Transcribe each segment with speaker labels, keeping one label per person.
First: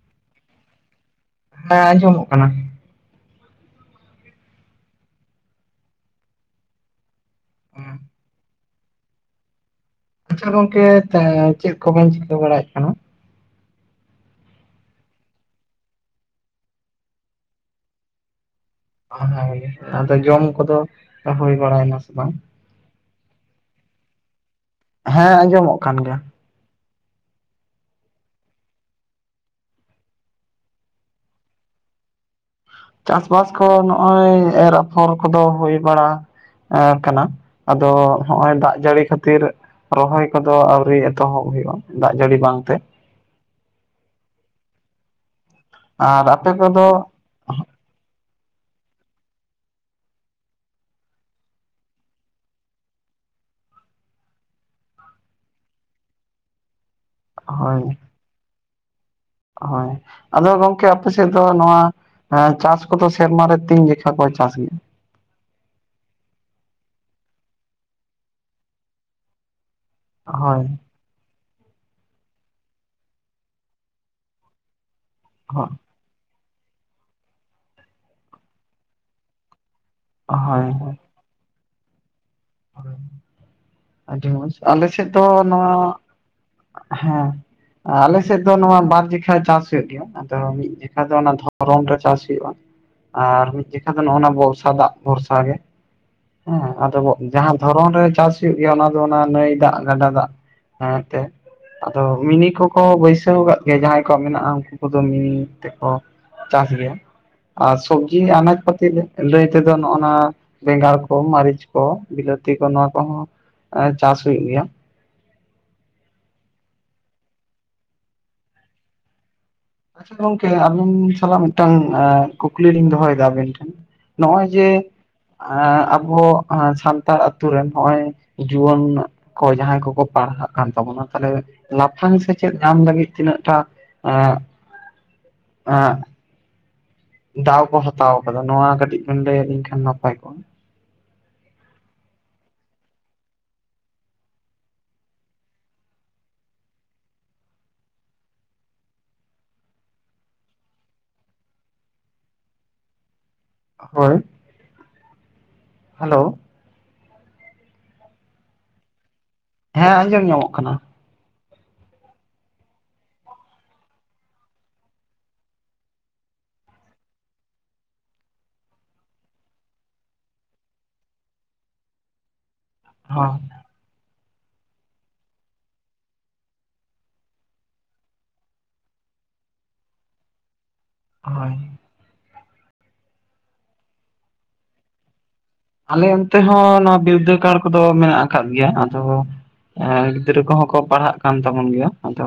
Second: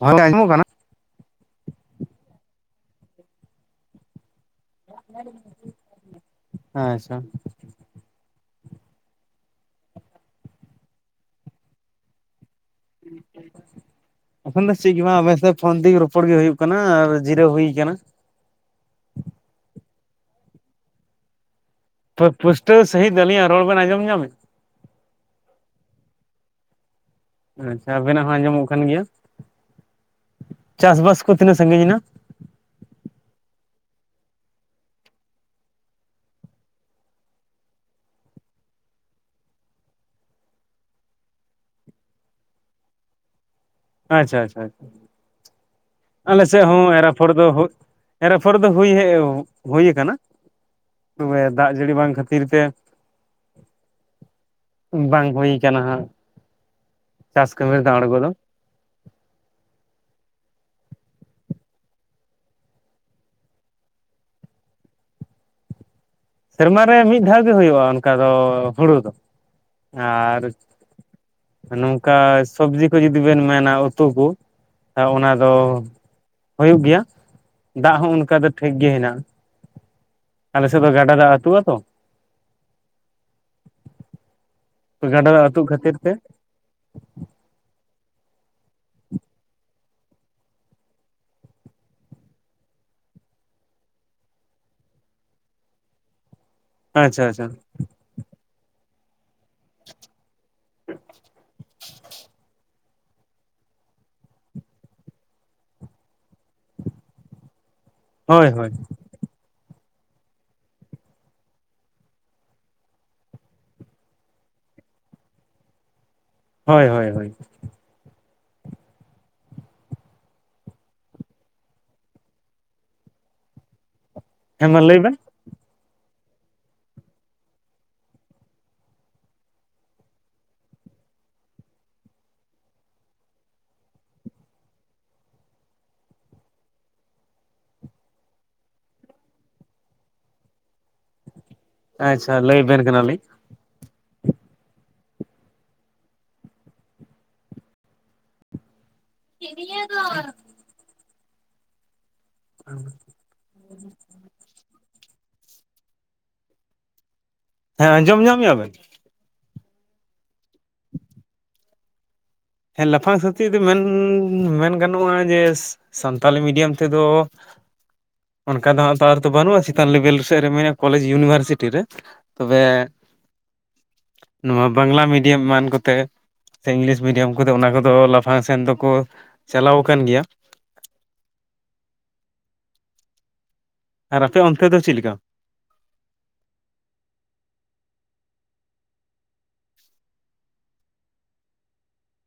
Speaker 1: ᱜᱚᱝᱠᱮ ᱟᱸᱡᱚᱢᱚᱜ ᱠᱟᱱᱟ?
Speaker 2: ᱦᱮᱸ ᱟᱸᱡᱚᱢᱚᱜ ᱠᱟᱱᱟ᱾
Speaker 1: [inaudible] ᱟᱪᱪᱷᱟ᱾
Speaker 2: ᱦᱮᱸ ᱟᱪᱪᱷᱟ ᱜᱚᱝᱠᱮ ᱛᱟ, ᱪᱮᱫ ᱠᱚᱵᱚᱱ ᱪᱤᱠᱟᱹ ᱵᱟᱲᱟᱭᱮᱫ ᱠᱟᱱᱟ?
Speaker 1: [inaudible] ᱮᱠᱷᱚᱱ ᱫᱚ ᱪᱮᱫ ᱜᱮ ᱵᱟᱝ ᱟᱵᱮᱱ ᱥᱟᱣ ᱯᱷᱳᱱ ᱛᱮᱜᱮ ᱨᱚᱯᱚᱲ ᱜᱮ ᱦᱩᱭᱩᱜ ᱠᱟᱱᱟ, ᱟᱨ ᱡᱤᱨᱟᱹᱣ ᱦᱩᱭ ᱠᱟᱱᱟ᱾
Speaker 2: ᱦᱳᱭ, ᱟᱫᱚ ᱡᱚᱢ ᱠᱚᱫᱚ ᱦᱩᱭ ᱵᱟᱲᱟᱭᱮᱱᱟ? ᱥᱮ ᱵᱟᱝ?
Speaker 1: ᱛᱚᱵᱮ ᱯᱟᱹᱥᱴᱟᱹ ᱥᱟᱹᱦᱤᱡ ᱫᱚ ᱟᱹᱞᱤᱧᱟᱜ ᱨᱚᱲ ᱵᱮᱱ ᱟᱸᱡᱚᱢ ᱧᱟᱢᱮ ᱫᱟ?
Speaker 2: ᱦᱮᱸ ᱟᱸᱡᱚᱢᱚᱜ ᱠᱟᱱ ᱜᱮᱭᱟ᱾
Speaker 1: ᱟᱪᱪᱷᱟ ᱟᱵᱮᱱᱟᱜ ᱦᱚᱸ ᱟᱸᱡᱚᱢᱚᱜ ᱠᱟᱱ ᱜᱮᱭᱟ᱾ ᱪᱟᱥ ᱵᱟᱥ ᱠᱚ ᱛᱤᱱᱟᱹᱜ ᱥᱟᱺᱜᱤᱧ ᱮᱱᱟ?
Speaker 2: ᱪᱟᱥ ᱵᱟᱥ ᱠᱚ ᱱᱚᱜ-ᱚᱭ, ᱮᱨ ᱟᱯᱷᱚᱨ ᱠᱚᱫᱚ ᱦᱩᱭ ᱵᱟᱲᱟ ᱮᱸ ᱠᱟᱱᱟ, ᱟᱫᱚ ᱦᱚᱸᱜ-ᱚᱭ ᱫᱟᱜ ᱡᱟᱹᱲᱤ ᱠᱷᱟᱹᱛᱤᱨ ᱨᱚᱦᱚᱭ ᱠᱚᱫᱚ ᱟᱹᱣᱨᱤ ᱮᱛᱚᱦᱚᱵ ᱦᱩᱭᱩᱜ-ᱟ, ᱫᱟᱜ ᱡᱟᱹᱲᱤ ᱵᱟᱝᱛᱮ᱾
Speaker 1: ᱟᱪᱪᱷᱟ ᱟᱪᱪᱷᱟ ᱟᱪᱪᱷᱟ,
Speaker 2: ᱟᱨ
Speaker 1: ᱟᱞᱮ
Speaker 2: ᱟᱯᱮ
Speaker 1: ᱥᱮᱫ ᱦᱚᱸ
Speaker 2: ᱠᱚᱫᱚ
Speaker 1: ᱮᱨ ᱯᱷᱚᱨ ᱫᱚ ᱦᱩᱜ, ᱮᱨ ᱟᱯᱷᱚᱨ ᱫᱚ ᱦᱩᱭ ᱦᱮᱡ ᱦᱩᱭ ᱟᱠᱟᱱᱟ᱾ ᱛᱚᱵᱮ ᱫᱟᱜ ᱡᱟᱹᱲᱤ ᱵᱟᱝ ᱠᱷᱟᱹᱛᱤᱨ ᱛᱮ ᱵᱟᱝ ᱦᱩᱭ ᱠᱟᱱᱟ ᱦᱟᱸᱜ, ᱪᱟᱥ ᱠᱟᱹᱢᱤ
Speaker 2: ᱦᱳᱭ
Speaker 1: ᱨᱮᱫᱚ ᱟᱬᱜᱚ ᱫᱚ᱾
Speaker 2: ᱦᱳᱭ, ᱟᱫᱚ ᱜᱚᱝᱠᱮ ᱟᱯᱮ ᱥᱮᱫ ᱫᱚ ᱱᱚᱣᱟ ᱮᱸ ᱪᱟᱥ ᱠᱚᱫᱚ ᱥᱮᱨᱢᱟ ᱨᱮ ᱛᱤᱱ ᱡᱮᱠᱷᱟ ᱠᱚ ᱪᱟᱥ ᱜᱮᱭᱟ?
Speaker 1: ᱥᱮᱨᱢᱟ ᱨᱮ ᱢᱤᱫ ᱫᱷᱟᱣ ᱜᱮ ᱦᱩᱭᱩᱜ-ᱟ ᱚᱱᱠᱟ ᱫᱚ ᱦᱩᱲᱩ ᱫᱚ, ᱟᱨ
Speaker 2: ᱦᱳᱭ
Speaker 1: ᱱᱚᱝᱠᱟ ᱥᱚᱵᱽᱡᱤ ᱠᱚ ᱡᱩᱫᱤ ᱵᱮᱱ ᱢᱮᱱᱟ ᱩᱛᱩ ᱠᱟ, ᱮ ᱚᱱᱟ ᱫᱚ
Speaker 2: ᱦᱳᱭ
Speaker 1: ᱦᱩᱭᱩᱜ ᱜᱮᱭᱟ, ᱫᱟᱜ ᱦᱚᱸ ᱚᱱᱠᱟ ᱫᱚ ᱴᱷᱤᱠ ᱜᱮ ᱦᱮᱱᱟᱜ-ᱟ᱾
Speaker 2: ᱦᱳᱭ
Speaker 1: ᱟᱞᱮ ᱥᱮᱫ ᱫᱚ ᱜᱟᱰᱟ ᱫᱟᱜ ᱟᱹᱛᱩ-ᱟ ᱛᱚ᱾
Speaker 2: ᱦᱳᱭ᱾ ᱟᱹᱰᱤ ᱢᱚᱸᱡᱽ, ᱟᱞᱮ ᱥᱮᱫ
Speaker 1: ᱜᱟᱰᱟ
Speaker 2: ᱫᱚ
Speaker 1: ᱫᱟᱜ ᱟᱹᱛᱩᱜ ᱠᱷᱟᱹᱛᱤᱨ
Speaker 2: ᱱᱚᱣᱟ,
Speaker 1: ᱛᱮ
Speaker 2: ᱦᱮᱸ᱾ ᱮ ᱟᱞᱮ ᱥᱮᱫ ᱫᱚ ᱱᱚᱣᱟ ᱵᱟᱨ ᱡᱤᱠᱷᱟ ᱪᱟᱥ ᱦᱩᱭᱩᱜ ᱜᱮᱭᱟ᱾ ᱟᱫᱚ ᱢᱤᱫ ᱡᱮᱠᱷᱟ ᱫᱚ ᱚᱱᱟ ᱫᱷᱚᱨᱚᱱ ᱨᱮ ᱪᱟᱥ ᱦᱩᱭᱩᱜ-ᱟ᱾ ᱟᱨ ᱢᱤᱫ ᱡᱮᱠᱷᱟ ᱫᱚ ᱱᱚᱜ-ᱟ ᱱᱚᱣᱟ ᱵᱚᱨᱥᱟ ᱫᱟᱜ ᱵᱷᱚᱨᱥᱟ ᱜᱮ, ᱦᱮᱸ ᱟᱫᱚ
Speaker 1: ᱟᱪᱪᱷᱟ ᱟᱪᱪᱷᱟ
Speaker 2: ᱡᱟᱦᱟᱸ ᱫᱷᱚᱨᱚᱱ ᱨᱮ ᱪᱟᱥ ᱦᱩᱭᱩᱜ ᱜᱮᱭᱟ ᱚᱱᱟ ᱫᱚ ᱚᱱᱟ ᱱᱟᱹᱭ ᱫᱟᱜ ᱜᱟᱰᱟ ᱫᱟᱜ ᱮᱸ ᱛᱮ᱾ ᱟᱫᱚ ᱢᱤᱱᱤ ᱠᱚᱠᱚ ᱵᱟᱹᱭᱥᱟᱹᱣ ᱠᱟᱜ ᱜᱮᱭᱟ ᱡᱟᱦᱟᱸᱭ ᱠᱚᱣᱟᱜ ᱢᱮᱱᱟᱜ-ᱟ ᱩᱱᱠᱩ ᱠᱚᱫᱚ ᱢᱤᱱᱤ ᱛᱮᱠᱚ ᱪᱟᱥ ᱜᱮᱭᱟ, ᱟᱨ ᱥᱚᱵᱽ ᱡᱤ
Speaker 1: ᱦᱳᱭ
Speaker 2: ᱟᱱᱟᱡ
Speaker 1: ᱦᱳᱭ
Speaker 2: ᱯᱟᱹᱛᱤ ᱞᱟᱹᱭ ᱞᱟᱹᱭ ᱛᱮᱫᱚ ᱱᱚᱜ-ᱚ ᱱᱟ ᱵᱮᱸᱜᱟᱲ ᱠᱚ ᱢᱟᱹᱨᱤᱪ ᱠᱚ ᱵᱤᱞᱟᱹᱛᱤ ᱠᱚ, ᱱᱚᱣᱟ ᱠᱚᱦᱚᱸ, ᱮᱸ ᱪᱟᱥ ᱦᱩᱭᱩᱜ ᱜᱮᱭᱟ᱾
Speaker 1: ᱦᱳᱭ ᱦᱳᱭ ᱦᱳᱭ᱾
Speaker 2: ᱟᱪᱪᱷᱟ ᱜᱚᱝᱠᱮ, ᱟᱵᱤᱱ ᱥᱟᱞᱟᱜ ᱢᱤᱫᱴᱟᱝ ᱮᱸ ᱠᱩᱠᱞᱤ ᱞᱤᱧ ᱫᱚᱦᱚᱭᱮᱫᱟ ᱟᱵᱤᱱ ᱴᱷᱮᱱ᱾ ᱱᱚᱜᱼᱚᱭ
Speaker 1: ᱦᱮᱸ ᱢᱟ
Speaker 2: ᱡᱮ
Speaker 1: ᱞᱟᱹᱭ ᱵᱮᱱ
Speaker 2: ᱮᱸ ᱟᱵᱚ ᱦᱮᱸ ᱥᱟᱱᱛᱟᱲ ᱟᱛᱩ ᱨᱮᱱ ᱦᱚᱸᱜᱼᱚᱭ ᱡᱩᱣᱟᱹᱱ ᱠᱚ ᱡᱟᱦᱟᱸᱭ ᱠᱚᱠᱚ ᱯᱟᱲᱦᱟᱜ ᱠᱟᱱ ᱛᱟᱵᱚᱱᱟ, ᱛᱟᱞᱦᱮ ᱞᱟᱯᱷᱟᱝ ᱥᱮᱪᱮᱫ ᱧᱟᱢ ᱞᱟᱹᱜᱤᱫ ᱛᱤᱱᱟᱹᱜ ᱴᱟ ᱮᱸ ᱮᱸ ᱫᱟᱣ ᱠᱚ ᱦᱟᱛᱟᱣ ᱟᱠᱟᱫᱟ, ᱱᱚᱣᱟ ᱠᱟᱹᱴᱤᱡ ᱵᱮᱱ ᱞᱟᱹᱭ ᱟᱹᱞᱤᱧ ᱠᱷᱟᱱ ᱱᱟᱯᱟᱭ ᱠᱚᱜᱼᱟ᱾
Speaker 1: ᱟᱪᱪᱷᱟ, ᱞᱟᱹᱭᱵᱮᱱ ᱠᱟᱱᱟ ᱞᱤᱧ᱾ ᱪᱮᱫ ᱲᱤᱭᱟᱹ ᱫᱚ [inaudible]
Speaker 2: ᱦᱳᱭ, ᱦᱮᱞᱳ!
Speaker 1: ᱦᱮᱸ ᱟᱸᱡᱚᱢ ᱧᱟᱢᱮᱜᱼᱟ ᱵᱮᱱ?
Speaker 2: ᱦᱮᱸ ᱟᱸᱡᱚᱢ ᱧᱟᱢᱚᱜ ᱠᱟᱱᱟ᱾
Speaker 1: ᱦᱮᱸ ᱞᱟᱯᱷᱟᱝ ᱥᱮᱪᱮᱫ ᱫᱚ ᱢᱮᱱ ᱢᱮᱱ ᱜᱟᱱᱚᱜᱼᱟ ᱡᱮ ᱥᱟᱱᱛᱟᱞᱤ ᱢᱤᱰᱤᱭᱟᱢ ᱛᱮᱫᱚ ᱚᱱᱠᱟ ᱫᱚ ᱦᱟᱸᱜ ᱛᱚ ᱟᱨ ᱛᱚ ᱵᱟᱹᱱᱩᱜᱼᱟ ᱪᱮᱛᱟᱱ ᱞᱮᱵᱮᱞ ᱥᱮᱫ ᱨᱮ ᱢᱮ ᱠᱚᱞᱮᱡᱽ ᱤᱭᱩᱱᱤᱵᱷᱟᱨᱥᱤᱴᱤ ᱨᱮ, ᱛᱚᱵᱮ
Speaker 2: ᱦᱚᱸ᱾
Speaker 1: ᱱᱚᱣᱟ ᱵᱟᱝᱞᱟ ᱢᱤᱰᱤᱭᱟᱢ ᱮᱢᱟᱱ ᱠᱚᱛᱮ ᱥᱮ, ᱤᱝᱞᱤᱥ ᱢᱤᱰᱤᱭᱟᱢ ᱩᱱᱠᱩ ᱫᱚ ᱚᱱᱟ ᱠᱚᱫᱚ ᱞᱟᱯᱷᱟᱝ ᱥᱮᱱ ᱫᱚᱠᱚ ᱪᱟᱞᱟᱣ ᱟᱠᱟᱱ ᱜᱮᱭᱟ᱾
Speaker 2: ᱦᱳᱭ᱾
Speaker 1: ᱟᱨ ᱟᱯᱮ ᱚᱱᱛᱮ ᱫᱚ ᱪᱮᱫ ᱞᱮᱠᱟ?
Speaker 2: ᱟᱞᱮ ᱚᱱᱛᱮ ᱦᱚᱸ ᱱᱚᱣᱟ ᱵᱤᱨᱫᱟᱹᱜᱟᱲ ᱠᱚᱫᱚ ᱢᱮᱱᱟᱜ ᱟᱠᱟᱫ ᱜᱮᱭᱟ᱾ ᱟᱫᱚ ᱮᱸ ᱜᱤᱫᱽᱨᱟᱹ ᱠᱚᱦᱚᱸ ᱠᱚ ᱯᱟᱲᱦᱟᱜ ᱠᱟᱱ ᱛᱟᱵᱚᱱ ᱜᱮᱭᱟ, ᱟᱫᱚ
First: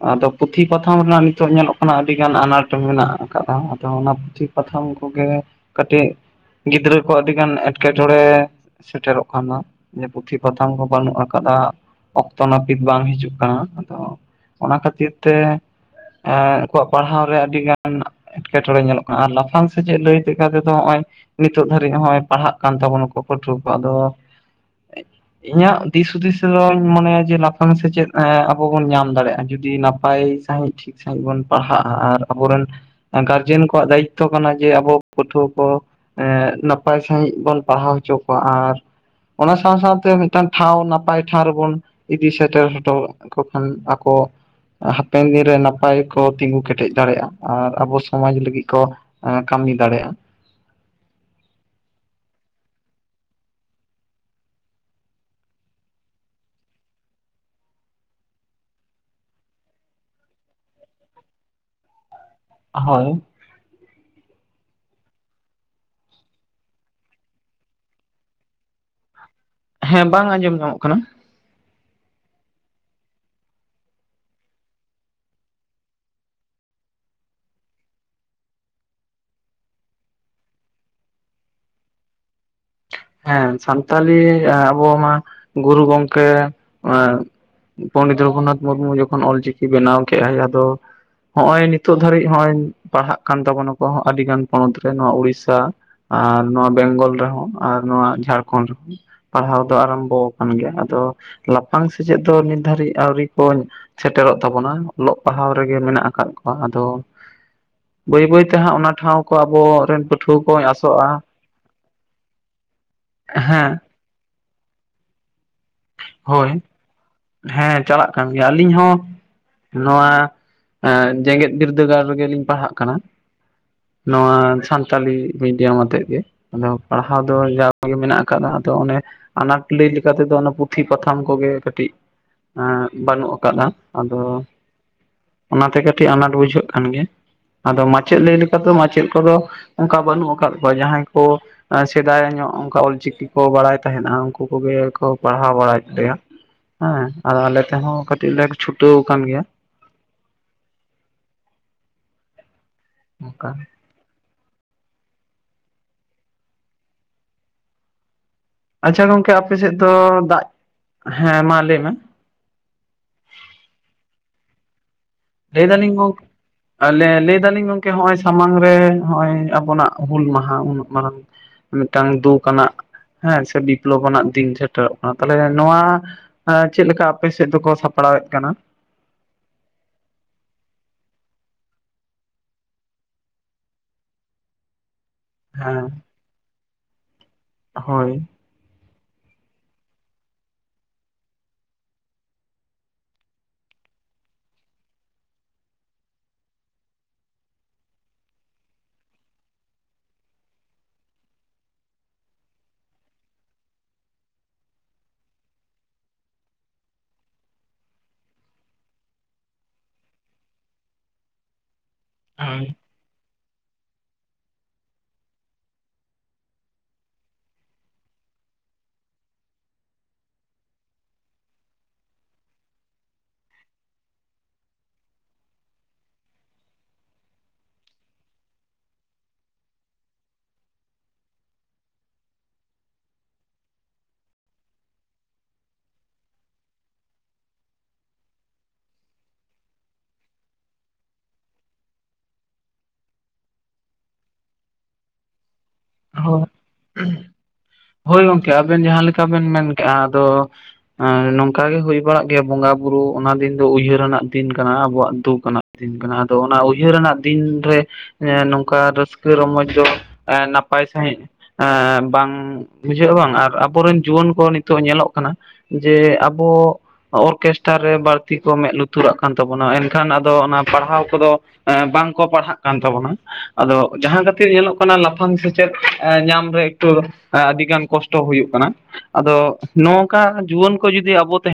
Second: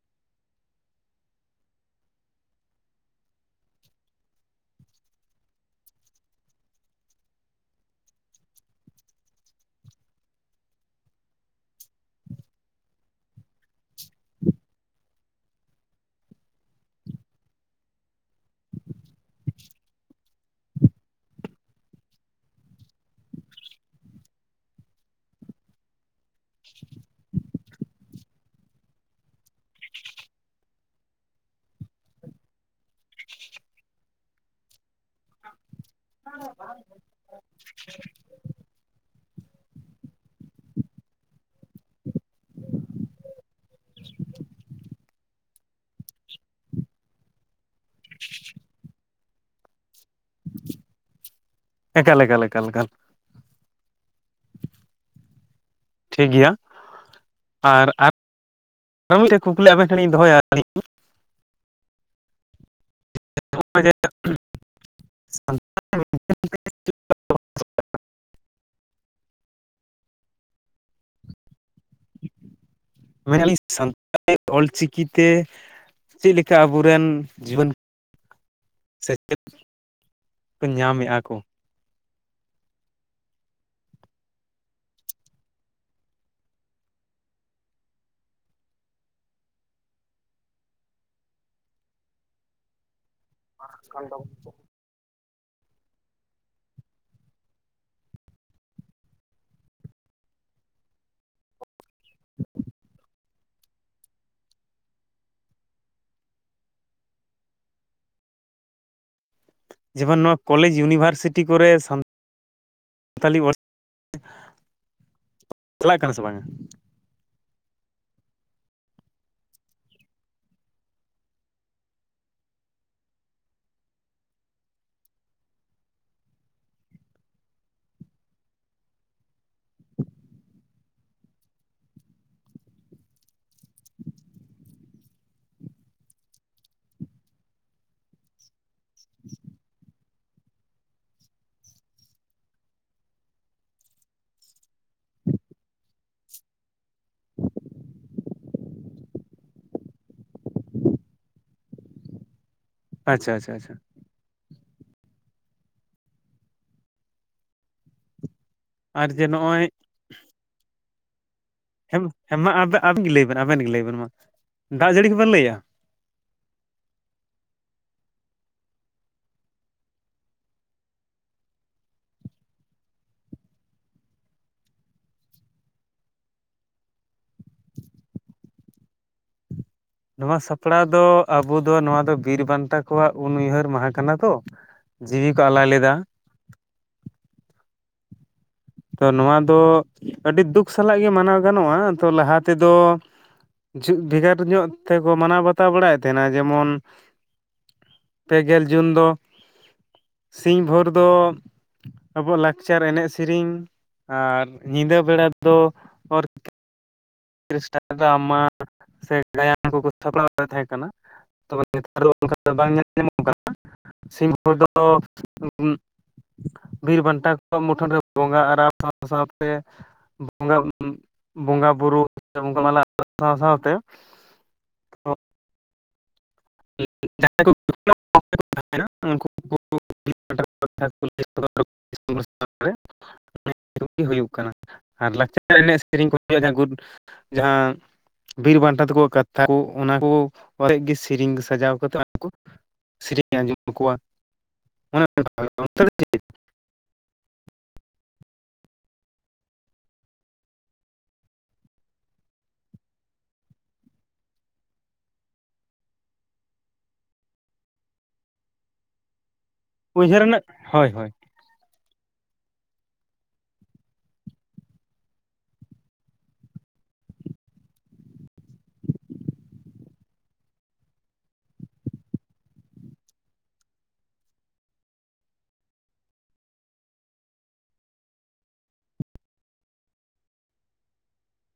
Speaker 2: ᱟᱫᱚ ᱯᱩᱛᱷᱤ ᱯᱟᱛᱷᱟᱢ ᱨᱮᱱᱟᱜ ᱱᱤᱛᱚᱜ ᱧᱮᱞᱚᱜ ᱠᱟᱱᱟ ᱟᱹᱰᱤ ᱜᱟᱱ ᱟᱱᱟᱴ ᱢᱮᱱᱟᱜ ᱟᱠᱟᱫᱟ᱾ ᱟᱫᱚ ᱚᱱᱟ ᱯᱩᱛᱷᱤ ᱯᱟᱛᱷᱟᱢ ᱠᱚᱜᱮ ᱠᱟᱹᱴᱤᱡ ᱜᱤᱫᱽᱨᱟᱹ ᱠᱚ ᱟᱹᱰᱤᱜᱟᱱ ᱮᱸᱴᱠᱮᱴᱚᱬᱮ ᱥᱮᱴᱮᱨᱚᱜ ᱠᱟᱱᱟ, ᱡᱮ ᱯᱩᱛᱷᱤ ᱯᱟᱛᱷᱟᱢ ᱦᱚᱸ ᱵᱟᱹᱱᱩᱜ ᱟᱠᱟᱫᱟ᱾ ᱚᱠᱛᱚ ᱱᱟᱹᱯᱤᱛ ᱵᱟᱝ ᱦᱤᱡᱩᱜ ᱠᱟᱱᱟ ᱾ ᱟᱫᱚ ᱚᱱᱟ ᱠᱷᱟᱹᱛᱤᱨ ᱛᱮ ᱮᱸ ᱟᱠᱚᱣᱟᱜ ᱯᱟᱲᱦᱟᱣ ᱨᱮ ᱟᱹᱰᱤ ᱜᱟᱱ ᱮᱴᱠᱮᱴᱚᱬᱮ ᱧᱮᱞᱚᱜ ᱠᱟᱱᱟ, ᱟᱨ ᱞᱟᱯᱷᱟᱝ ᱥᱮᱪᱮᱫ ᱞᱟᱹᱭ ᱞᱮᱠᱟ ᱛᱮᱫᱚ ᱦᱚᱸᱜᱼᱚᱭ ᱱᱤᱛᱚᱜ ᱫᱷᱟᱹ ᱨᱤᱡ ᱦᱚᱸᱜᱼᱚᱭ ᱯᱟᱲᱦᱟᱜ ᱠᱟᱱ ᱛᱟᱵᱚᱱᱟ ᱠᱚ ᱯᱟᱹᱴᱷᱩᱣᱟᱹ ᱠᱚ, ᱟᱫᱚ
Speaker 1: [inaudible]
Speaker 2: ᱤᱧᱟᱹᱜ ᱫᱤᱥ ᱦᱩᱫᱤᱥ ᱛᱮ ᱫᱚᱧ ᱢᱚᱱᱮᱭᱟ ᱡᱮ ᱞᱟᱯᱷᱟᱝ ᱥᱮᱪᱮᱫ ᱮᱸ ᱟᱵᱚ ᱵᱚᱱ ᱧᱟᱢ ᱫᱟᱲᱮᱭᱟᱜᱼᱟ, ᱡᱩᱫᱤ ᱱᱟᱯᱟᱭ ᱥᱟᱺᱦᱤᱡ ᱥᱟᱺᱦᱤᱡ ᱵᱚᱱ ᱯᱟᱲᱦᱟᱜᱼᱟ ᱟᱨ ᱟᱵᱚᱨᱮᱱ ᱮᱸ ᱜᱟᱨᱡᱮᱱ ᱠᱚᱣᱟᱜ ᱫᱟᱭᱤᱛᱛᱚ ᱠᱟᱱᱟ ᱡᱮ ᱟᱵᱚ ᱯᱟᱹᱴᱷᱩᱣᱟᱹ ᱠᱚ ᱮᱸ ᱱᱟᱯᱟᱭ ᱥᱟᱺᱦᱤᱡ ᱵᱚᱱ ᱯᱟᱲᱦᱟᱣ ᱦᱚᱪᱚ ᱠᱚᱣᱟ ᱟᱨ ᱚᱱᱟ ᱥᱟᱶ ᱥᱟᱶᱛᱮ ᱢᱤᱫᱴᱟᱝ ᱴᱷᱟᱶ ᱱᱟᱯᱟᱭ ᱴᱷᱟᱶ ᱨᱮᱵᱚᱱ ᱤᱫᱤ ᱥᱮᱴᱮᱨ ᱦᱚᱴᱚ ᱠᱚ ᱠᱷᱟᱱ ᱟᱠᱚ ᱦᱟᱯᱮᱱ ᱫᱤᱱ ᱨᱮ ᱱᱟᱯᱟᱭ ᱠᱚ ᱛᱤᱸᱜᱩ ᱠᱮᱴᱮᱡ ᱫᱟᱲᱮᱭᱟᱜᱼᱟ ᱟᱨ ᱟᱵᱚ ᱥᱚᱢᱟᱡ ᱞᱟᱹᱜᱤᱫ ᱠᱚ ᱮᱸ ᱠᱟᱹᱢᱤ ᱫᱟᱲᱮᱭᱟᱜᱼᱟ ᱾
Speaker 1: ᱮᱠᱟᱞ ᱮᱠᱟᱞ ᱮᱠᱟᱞ ᱮᱠᱟᱞ᱾ ᱴᱷᱤᱠ ᱜᱮᱭᱟ᱾ ᱟᱨ ᱟᱨ ᱟᱨ ᱢᱤᱫᱴᱮᱱ ᱠᱩᱠᱞᱤ ᱟᱵᱮᱱ ᱴᱷᱮᱱᱤᱧ ᱫᱚᱦᱚᱭᱟ ᱟᱞᱤᱧ᱾ [inaudible]
Speaker 2: ᱦᱳᱭ᱾
Speaker 1: [inaudible] [inaudible]
Speaker 2: ᱦᱮᱸ, ᱵᱟᱝ ᱟᱸᱡᱚᱢ ᱧᱟᱢᱚᱜ ᱠᱟᱱᱟ᱾
Speaker 1: ᱢᱮᱱ ᱟᱞᱤᱧ ᱥᱟᱱᱛᱟᱲᱤ ᱚᱞ ᱪᱤᱠᱤ ᱛᱮ ᱪᱮᱫ ᱞᱮᱠᱟ ᱟᱵᱚᱨᱮᱱ ᱡᱩᱣᱟᱹᱱ ᱥᱮᱪᱮᱫ ᱠᱚ ᱧᱟᱢᱮᱜ-ᱟ ᱠᱚ᱾
Speaker 2: ᱦᱮᱸ, ᱥᱟᱱᱛᱟᱞᱤ ᱟᱵᱚ ᱢᱟ ᱜᱩᱨᱩ ᱜᱚᱝᱠᱮ ᱮᱸ ᱯᱚᱸᱱᱰᱮᱛ ᱨᱚᱜᱷᱩᱱᱟᱛᱷ ᱢᱩᱨᱢᱩ ᱡᱚᱠᱷᱚᱱ ᱚᱞᱪᱤᱠᱤ ᱵᱮᱱᱟᱣ ᱠᱮ-ᱟᱭ ᱟᱫᱚ ᱦᱚᱸᱜ-ᱚᱭ ᱱᱤᱛᱚᱜ ᱫᱷᱟᱹᱨᱤᱡ ᱦᱚᱸᱜ-ᱚᱭ ᱯᱟᱲᱦᱟᱜ ᱠᱟᱱ ᱛᱟᱵᱚᱱᱟᱠᱚ ᱟᱹᱰᱤᱜᱟᱱ ᱯᱚᱱᱚᱛ ᱨᱮ ᱱᱚᱣᱟ ᱩᱲᱤᱥᱥᱟ ᱟᱨ ᱱᱚᱣᱟ ᱵᱮᱝᱜᱚᱞ ᱨᱮᱦᱚᱸ᱾ ᱟᱨ ᱱᱚᱣᱟ ᱡᱷᱟᱲᱠᱷᱚᱸᱰ ᱨᱮᱦᱚᱸ᱾ ᱯᱟᱲᱦᱟᱣ ᱫᱚ ᱟᱨᱟᱢᱵᱚ ᱟᱠᱟᱱ ᱜᱮᱭᱟ ᱟᱫᱚ ᱞᱟᱯᱷᱟᱝ ᱥᱮᱪᱮᱫ ᱫᱚ ᱱᱤᱛ ᱫᱷᱟᱹᱨᱤᱡ ᱟᱹᱣᱨᱤ ᱠᱚ ᱥᱮᱴᱮᱨᱚᱜ ᱛᱟᱵᱚᱱᱟ ᱚᱞᱚᱜ ᱯᱟᱲᱦᱟᱣ ᱨᱮᱜᱮ ᱢᱮᱱᱟᱜ ᱟᱠᱟᱫ ᱠᱚᱣᱟ ᱟᱫᱚ ᱵᱟᱹᱭ ᱵᱟᱹᱭ ᱛᱮ ᱦᱟᱸᱜ ᱚᱱᱟ ᱴᱷᱟᱶ ᱠᱚ ᱟᱵᱚᱨᱮᱱ ᱯᱟᱹᱴᱷᱩᱣᱟᱹ ᱠᱚᱧ ᱟᱥᱚᱜ-ᱟ
Speaker 1: ᱛᱤ ᱠᱚᱨᱮ ᱥᱟᱱ-ᱛᱟᱞᱤ [inaudible]
Speaker 2: ᱦᱮᱸ
Speaker 1: ᱠᱟᱱᱟ ᱥᱮ ᱵᱟᱝᱟ
Speaker 2: ᱦᱳᱭ, ᱦᱮᱸ ᱪᱟᱞᱟᱜ ᱠᱟᱱ ᱜᱮᱭᱟ, ᱟᱹᱞᱤᱧ ᱦᱚᱸ ᱱᱚᱣᱟ ᱡᱮᱜᱮᱫ ᱵᱤᱨᱫᱟᱹᱜᱟᱲ ᱨᱮᱜᱮᱞᱤᱧ ᱯᱟᱲᱦᱟᱜ ᱠᱟᱱᱟ᱾ ᱱᱚᱣᱟ ᱥᱟᱱᱛᱟᱞᱤ ᱢᱤᱰᱤᱭᱟᱢ ᱟᱛᱮᱫ ᱜᱮ᱾ ᱟᱫᱚ ᱯᱟᱲᱦᱟᱣ ᱫᱚ ᱡᱟᱣ ᱜᱮ ᱢᱮᱱᱟᱜ ᱟᱠᱟᱫᱟ ᱟᱫᱚ ᱚᱱᱮ ᱟᱱᱟᱴ ᱞᱟᱹᱭ ᱞᱮᱠᱟ ᱛᱮ ᱫᱚ ᱯᱩ ᱛᱷᱤ ᱯᱟᱛᱷᱟᱢ ᱠᱚᱜᱮ ᱠᱟᱹᱴᱤᱡ ᱵᱟᱹᱱᱩᱜ ᱟᱠᱟᱫᱟ, ᱟᱫᱚ ᱚᱱᱟᱛᱮ ᱠᱟᱹᱴᱤᱡ ᱟᱱᱟᱴ ᱵᱩᱡᱷᱟᱹᱜ ᱠᱟᱱ ᱜᱮᱭᱟ ᱟᱫᱚ ᱢᱟᱪᱮᱫ ᱞᱟᱹᱭ ᱞᱮᱠᱟ ᱛᱮᱫᱚ ᱞᱮᱠᱟᱛᱮ ᱢᱟᱪᱮᱫ ᱠᱚᱫᱚ ᱚᱱᱠᱟ ᱵᱟᱹᱱᱩᱜ ᱟᱠᱟᱫ ᱠᱚᱣᱟ ᱡᱟᱦᱟᱸᱭ ᱠᱚ ᱮᱸ ᱥᱮᱫᱟᱭ ᱧᱚᱜ ᱚᱱᱠᱟ ᱚᱞᱪᱤᱠᱤ ᱠᱚ ᱵᱟᱲᱟᱭ ᱛᱟᱦᱮᱸᱫ-ᱟ ᱩᱱᱠᱩ ᱠᱚᱜᱮ ᱠᱚ ᱯᱟᱲ ᱯᱟᱲᱦᱟᱣ ᱵᱟᱲᱟᱭᱮᱫ ᱞᱮᱭᱟ ᱦᱮᱸ, ᱟᱨ ᱟᱞᱮ ᱛᱮᱦᱚᱸ ᱠᱟᱹᱴᱤᱡ ᱞᱮ ᱪᱷᱩᱴᱟᱹᱣ ᱟᱠᱟᱱ ᱜᱮᱭᱟ᱾
Speaker 1: ᱟᱪᱪᱷᱟ
Speaker 2: ᱚᱱᱠᱟ
Speaker 1: ᱟᱪᱪᱷᱟ ᱟᱪᱪᱷᱟ᱾
Speaker 2: ᱟᱪᱪᱷᱟ
Speaker 1: ᱟᱨ ᱡᱮ
Speaker 2: ᱜᱚᱝᱠᱮ ᱟᱯᱮ
Speaker 1: ᱱᱚᱜᱼᱚᱭ
Speaker 2: ᱥᱮᱫ ᱫᱚ ᱫᱟᱜ, ᱦᱮᱸ ᱢᱟ ᱞᱟᱹᱭ ᱢᱮ
Speaker 1: ᱦᱮᱸ ᱦᱮᱸ ᱢᱟ ᱟᱵᱮ-ᱟᱵᱮᱱᱜᱮ ᱞᱟᱹᱭ ᱵᱮᱱ ᱟᱵᱮᱱ ᱜᱮ ᱞᱟᱹᱭ ᱵᱮᱱ ᱢᱟ᱾ ᱫᱟᱜ ᱡᱟᱹᱲᱤ ᱠᱵᱮᱱ ᱞᱟᱹᱭᱟ?
Speaker 2: [unintelligible] ᱟᱞᱮ ᱞᱟᱹᱭ ᱫᱟᱹᱞᱤᱧ ᱜᱚᱝᱠᱮ ᱦᱚᱸᱜ-ᱚᱭ ᱥᱟᱢᱟᱝ ᱨᱮ ᱦᱚᱸᱜ-ᱚᱭ ᱟᱵᱚᱱᱟᱜ ᱦᱩᱞ ᱢᱟᱦᱟ ᱩᱱᱟᱹᱜ ᱢᱟᱨᱟᱝ᱾ ᱢᱤᱫᱴᱟᱝ ᱫᱩᱠ ᱟᱱᱟᱜ ᱦᱮᱸ ᱥᱮ ᱵᱤᱯᱞᱚᱵ ᱟᱱᱟᱜ ᱫᱤᱱ ᱥᱮᱴᱮᱨᱚᱜ ᱠᱟᱱᱟ᱾ ᱛᱟᱞᱦᱮ ᱱᱚᱣᱟ ᱟ ᱪᱮᱫ ᱞᱮᱠᱟ ᱟᱯᱮ ᱥᱮᱫ ᱫᱚᱠᱚ ᱥᱟᱯᱲᱟᱣᱮᱫ ᱠᱟᱱᱟ?
Speaker 1: ᱱᱚᱣᱟ ᱥᱟᱯᱲᱟᱣ ᱫᱚ ᱟᱵᱚ ᱫᱚ ᱱᱚᱣᱟ ᱫᱚ ᱵᱤᱨ ᱵᱟᱱᱴᱟ ᱠᱚᱣᱟᱜ ᱩᱱ-ᱩᱭᱦᱟᱹᱨ ᱢᱟᱦᱟ ᱠᱟᱱᱟ ᱛᱚ᱾ ᱡᱤᱣᱤ ᱠᱚ ᱟᱞᱟᱭ
Speaker 2: ᱦᱮᱸ
Speaker 1: ᱞᱮᱫᱟ᱾
Speaker 2: ᱦᱳᱭ᱾
Speaker 1: ᱛᱚ ᱱᱚᱣᱟ ᱫᱚ ᱟᱹᱰᱤ ᱫᱩᱠ ᱥᱟᱞᱟᱜ ᱜᱮ ᱢᱟᱱᱟᱣ ᱜᱟᱱᱚᱜ-ᱟ᱾ ᱛᱚ ᱞᱟᱦᱟ ᱛᱮᱫᱚ ᱡᱩᱜ ᱵᱷᱮᱜᱟᱨ ᱧᱚᱜ ᱛᱮᱠᱚ ᱢᱟᱱᱟᱣ ᱵᱟᱛᱟᱣ ᱵᱟᱲᱟᱭᱮᱫ ᱛᱟᱦᱮᱱᱟ ᱡᱮᱢᱚᱱ ᱯᱮ ᱜᱮᱞ ᱡᱩᱱ ᱫᱚ ᱥᱤᱧ ᱵᱷᱳᱨ ᱫᱚ ᱟᱵᱚᱣᱟᱜ ᱞᱟᱠᱪᱟᱨ ᱮᱱᱮᱡ ᱥᱤᱨᱮᱧ᱾ ᱟᱨ ᱧᱤᱫᱟᱹ ᱵᱮᱲᱟ ᱫᱚ ᱚᱨ ᱠᱨᱮᱥᱴᱟᱨ, ᱰᱨᱢᱟ ᱥᱮ ᱜᱟᱭᱟᱱ ᱠᱚᱠᱚ ᱛᱷᱟᱯᱲᱟᱣ ᱨᱮ ᱛᱟᱦᱮᱸ ᱠᱟᱱᱟ᱾ ᱛᱚᱵᱮ ᱱᱮᱛᱟᱨ ᱚᱱᱠᱟ ᱫᱚ
Speaker 2: ᱦᱳᱭ
Speaker 1: ᱵᱟᱝ ᱧᱮᱞ ᱧᱟᱢᱚᱜ ᱠᱟᱱᱟ᱾ ᱥᱤᱢ ᱵᱷᱳᱨ ᱫᱚ ᱵᱤᱨ ᱵᱟᱱᱴᱟ ᱠᱚᱣᱟᱜ ᱢᱩᱴᱷᱟᱹᱱ ᱨᱮ ᱵᱚᱸᱜᱟ ᱟᱨᱟᱣ ᱥᱟᱶ ᱥᱟᱶᱛᱮ ᱵᱚᱸᱜᱟ ᱵᱚᱸᱜᱟ ᱵᱩᱨᱩ ᱵᱚᱸᱜᱟ ᱢᱟᱞᱟ ᱥᱟᱶ ᱥᱟᱶᱛᱮ ᱡᱟᱦᱟᱸ ᱠᱚ [unintelligible] [unintelligible] [unintelligible] ᱵᱤᱨ ᱵᱟᱱᱴᱟ ᱛᱟᱠᱚᱣᱟ ᱠᱟᱛᱷᱟ ᱚᱱᱟ ᱠᱚ ᱟᱛᱮᱜ ᱜᱮ ᱥᱤᱨᱤᱧ ᱥᱟᱡᱟᱣ ᱠᱟᱛᱮ ᱠᱚ ᱥᱮᱨᱮᱧ ᱟᱸᱡᱚᱢ ᱟᱠᱚᱣᱟ ᱚᱱᱮ ᱠᱟ ᱦᱳᱭ᱾
Speaker 2: ᱦᱳᱭ᱾ ᱦᱳᱭ ᱜᱚᱝᱠᱮ ᱟᱵᱮᱱ ᱡᱟᱦᱟᱸ ᱞᱮᱠᱟ ᱵᱮᱱ ᱢᱮᱱ ᱠᱮᱜ-ᱟ ᱟᱫᱚ ᱟᱨ ᱱᱚᱝᱠᱟ ᱜᱮ ᱦᱩᱭ ᱵᱟᱲᱟᱜ ᱜᱮᱭᱟ ᱵᱚᱸᱜᱟ ᱵᱩᱨᱩ ᱚᱱᱟ ᱫᱤᱱ ᱫᱚ ᱩᱭᱦᱟᱹᱨᱱᱟᱜ ᱫᱤᱱ ᱠᱟᱱᱟ ᱟᱵᱚᱣᱟᱜ ᱫᱩᱠ ᱟᱱᱟᱜ᱾ ᱫᱤᱱ ᱠᱟᱱᱟ, ᱟᱫᱚ ᱚᱱᱟ ᱩᱭᱦᱟᱹᱨ ᱟᱱᱟᱜ ᱫᱤᱱ ᱨᱮ ᱮ ᱱᱚᱝᱠᱟ ᱨᱟᱹᱥᱠᱟᱹ, ᱨᱚᱢᱚᱡᱽ ᱡᱚᱢ᱾
Speaker 1: ᱩᱭᱦᱟᱹᱨ ᱨᱮᱱᱟᱜ
Speaker 2: ᱮᱸ ᱱᱟᱯᱟᱭ
Speaker 1: ᱦᱳᱭ ᱦᱳᱭ
Speaker 2: ᱥᱟᱺᱦᱤᱡ ᱮᱸ ᱵᱟᱝ ᱵᱩᱡᱷᱟᱹᱜᱼᱟ ᱵᱟᱝ ᱟᱨ ᱟᱵᱚᱨᱮᱱ ᱡᱩᱣᱟᱹᱱ ᱠᱚ ᱱᱤᱛᱚᱜ ᱧᱮᱞᱚᱜ ᱠᱟᱱᱟ ᱡᱮ ᱟᱵᱚ ᱚᱨᱜᱮᱥᱴᱟᱨ ᱨᱮ ᱵᱟᱹᱲᱛᱤ ᱠᱚ ᱢᱮᱫ ᱞᱩᱛᱩᱨᱟᱜ ᱠᱟᱱ ᱛᱟᱵᱚᱱᱟ ᱮᱱᱠᱷᱟᱱ ᱟᱫᱚ ᱚᱱᱟ ᱯᱟᱲᱦᱟᱣ ᱠᱚᱫᱚ ᱵᱟᱝᱠᱚ ᱯᱟᱲᱦᱟᱜ ᱠᱟᱱ ᱛᱟᱵᱚᱱᱟ᱾ ᱟᱫᱚ ᱡᱟᱦᱟ ᱠᱷᱟᱹᱛᱤᱨ ᱧᱮᱞᱚᱜ ᱠᱟᱱᱟ ᱞᱟᱯᱷᱟᱝ ᱥᱮᱪᱮᱫ ᱧᱟᱢ ᱮ ᱨᱮ ᱮᱠᱴᱩ ᱟ ᱟᱹᱰᱤ ᱜᱟᱱ ᱠᱚᱥᱴᱚ ᱦᱚᱭᱩᱜ ᱠᱟᱱᱟ ᱟᱫᱚ ᱱᱚᱝᱠᱟ ᱡᱩᱣᱟᱹᱱ ᱠᱚ ᱡᱩᱫᱤ ᱟᱵᱚ ᱛᱟᱦᱮ